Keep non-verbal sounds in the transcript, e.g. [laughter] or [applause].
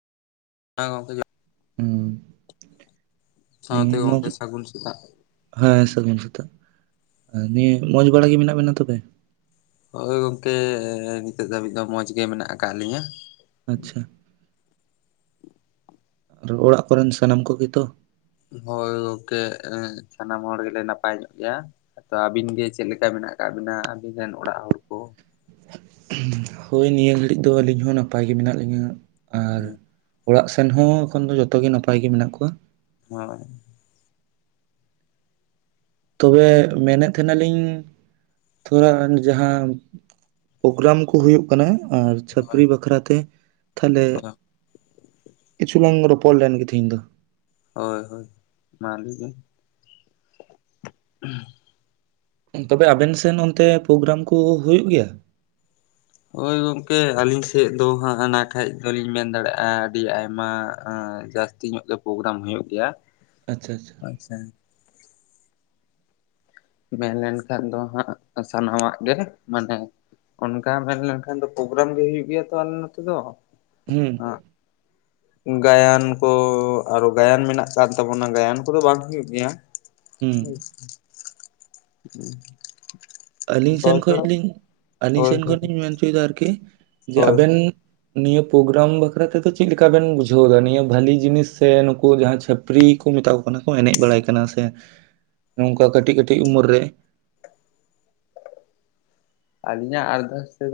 ᱦᱮᱸ ᱜᱚᱝᱠᱮ ᱦᱩᱸ ᱱᱤ ᱥᱟᱶᱛᱮ ᱢᱚᱡᱽ ᱜᱚᱝᱠᱮ ᱥᱟᱹᱜᱩᱱ ᱥᱮᱛᱟᱜ ᱦᱮᱸ ᱥᱟᱹᱜᱩᱱ ᱥᱮᱛᱟᱜ ᱱᱤᱭᱟᱹ ᱢᱚᱸᱡᱽ ᱵᱟᱲᱟ ᱜᱮ ᱢᱮᱱᱟᱜ ᱵᱤᱱᱟ ᱛᱚᱵᱮ? ᱦᱳᱭ ᱜᱚᱝᱠᱮ ᱱᱤᱛᱚᱜ ᱫᱷᱟᱹᱵᱤᱡ ᱫᱚ ᱢᱚᱸᱡᱽ ᱜᱮ ᱢᱮᱱᱟᱜ ᱟᱠᱟᱫ ᱞᱤᱧᱟ᱾ ᱟᱪᱪᱷᱟ᱾ ᱟᱨ ᱚᱲᱟᱜ ᱠᱚᱨᱤᱱ ᱥᱟᱱᱟᱢ ᱠᱚᱜᱮᱛᱚ? ᱦᱳᱭ ᱜᱚᱝᱠᱮ ᱥᱟᱱᱟᱢ ᱦᱚᱲ ᱜᱮᱞᱮ ᱱᱟᱯᱟᱭ ᱧᱚᱜ ᱜᱮᱭᱟ᱾ ᱟᱫᱚ ᱟᱹᱵᱤᱱ ᱜᱮ ᱪᱮᱫ ᱞᱮᱠᱟ ᱢᱮᱱᱟᱜ ᱟᱠᱟᱫ ᱵᱤᱱᱟ ᱟᱵᱤᱱ ᱨᱤᱱ ᱚᱲᱟᱜ ᱦᱚᱲ ᱠᱚ? ᱦᱚᱭ ᱱᱤᱭᱟᱹ ᱜᱷᱟᱹᱲᱤᱡ ᱫᱚ ᱟᱹᱞᱤᱧ ᱦᱚᱸ ᱱᱟᱯᱟᱭ ᱜᱮ ᱢᱮᱱᱟᱜ ᱞᱤᱧᱟ᱾ ᱦᱩᱸ᱾ ᱚᱲᱟᱜ ᱥᱮᱱ ᱦᱚᱸ ᱮᱠᱷᱚᱱ ᱫᱚ ᱡᱚᱛᱚ ᱜᱮ ᱱᱟᱯᱟᱭ ᱜᱮ ᱢᱮᱱᱟᱜ ᱠᱚᱣᱟ᱾ ᱦᱚᱸ᱾ ᱛᱚᱵᱮ ᱢᱮᱱᱮᱫ ᱛᱟᱦᱮᱸᱱᱟᱞᱤᱧ ᱛᱷᱚᱲᱟ ᱡᱟᱦᱟᱸ ᱯᱨᱚᱜᱨᱟᱢ ᱠᱚ ᱦᱩᱭᱩᱜ ᱠᱟᱱᱟ ᱟᱨ ᱪᱟᱹᱯᱨᱤ ᱵᱟᱠᱷᱨᱟ ᱛᱮ ᱛᱟᱦᱞᱮ ᱦᱳᱭ ᱠᱤᱪᱷᱩ ᱞᱟᱝ ᱨᱚᱯᱚᱲ ᱞᱮᱱ ᱜᱮ ᱛᱮᱦᱤᱧ ᱫᱚ ᱾ ᱦᱚᱭ ᱦᱚᱭ ᱢᱟ ᱞᱟᱹᱭ ᱵᱤᱱ᱾ ᱛᱚᱵᱮ ᱟᱵᱮᱱ ᱥᱮᱫ ᱚᱱᱛᱮ ᱯᱨᱚᱜᱨᱟᱢ ᱠᱚ ᱦᱩᱭᱩᱜ ᱜᱮᱭᱟ? ᱦᱳᱭ ᱜᱚᱝᱠᱮ ᱾ ᱟᱹᱞᱤᱧ ᱥᱮᱫ ᱫᱚ ᱦᱟᱸᱜ ᱚᱱᱟ ᱠᱷᱟᱡ ᱫᱚᱞᱤᱧ ᱢᱮᱱ ᱫᱟᱲᱮᱭᱟᱜᱼᱟ ᱟᱹᱰᱤ ᱟᱭᱢᱟ ᱡᱟᱹᱥ ᱛᱤᱱᱟ. ᱜ ᱧᱚᱜ ᱜᱮ ᱯᱨᱚᱜᱨᱟᱢ ᱦᱩᱭᱩᱜ ᱜᱮᱭᱟ ᱾ ᱟᱪᱪᱷᱟᱼᱟᱪᱪᱷᱟ ᱾ ᱟᱪᱪᱷᱟ ᱾ ᱢᱮᱱ ᱞᱮᱱᱠᱷᱟᱱ ᱫᱚ ᱦᱟᱸᱜ ᱥᱟᱱᱟᱢᱟᱜ ᱜᱮ ᱢᱟᱱᱮ ᱚᱱᱠᱟ ᱢᱮᱱ ᱞᱮᱱᱠᱷᱟᱱ ᱫᱚ ᱯᱨᱚᱜᱨᱟᱢ ᱜᱮ ᱦᱩᱭᱩᱜ ᱜᱮᱭᱟ ᱛᱚ ᱟᱞᱮ ᱱᱚᱛᱮ ᱫᱚ ᱾ ᱦᱩᱸ᱾ ᱜᱟᱭᱟᱱ ᱠᱚ ᱟᱨᱚ ᱜᱟᱭᱟᱱ ᱢᱮᱱᱟᱜ ᱠᱟᱫ ᱛᱟᱵᱚᱱᱟ᱾ ᱜᱟᱭᱟᱱ ᱠᱚᱫᱚ ᱵᱟᱝ ᱦᱩᱭᱩᱜ ᱜᱮᱭᱟ᱾ ᱦᱩᱸ [unintelligible] ᱟᱹᱞᱤᱧ ᱥᱮᱱ ᱦᱳᱭ ᱠᱷᱚᱡᱞᱤᱧ ᱟᱹᱞᱤᱧ ᱦᱳᱭ ᱥᱮᱱ ᱠᱷᱚᱱ ᱞᱤᱧ ᱢᱮᱱ ᱦᱚᱪᱚᱭᱮᱫᱟ ᱟᱨᱠᱤ ᱡᱮ ᱦᱳᱭ ᱟᱵᱤᱱ ᱱᱤᱭᱟᱹ ᱯᱨᱳᱚᱜᱨᱟᱢ ᱵᱟᱠᱷᱨᱟ ᱛᱮᱫᱚ ᱪᱮᱫ ᱞᱮᱠᱟ ᱵᱮᱱ ᱵᱩᱡᱷᱟᱹᱣ ᱮᱫᱟ ᱱᱤᱭᱟᱹ ᱵᱷᱟ. ᱞᱤ ᱡᱤᱱᱤᱥ ᱥᱮ ᱱᱩᱠᱩ ᱡᱟᱦᱟᱸ ᱪᱷᱟ. ᱯ ᱯᱷᱟ. ᱯᱨᱤ ᱠᱚ ᱢᱮᱛᱟ ᱠᱚ ᱠᱟᱱᱟ ᱠᱚ ᱮᱱᱮᱡ ᱵᱟᱲᱟᱭ ᱠᱟᱱᱟ ᱥᱮ ᱱᱚᱝᱠᱟ ᱠᱟᱹᱴᱤᱡ ᱠᱟᱹᱴᱤᱡ ᱩᱢᱮᱨ ᱨᱮ? ᱟᱹᱞᱤᱧᱟᱜ ᱟᱨᱫᱟᱥ ᱛᱮᱫᱚ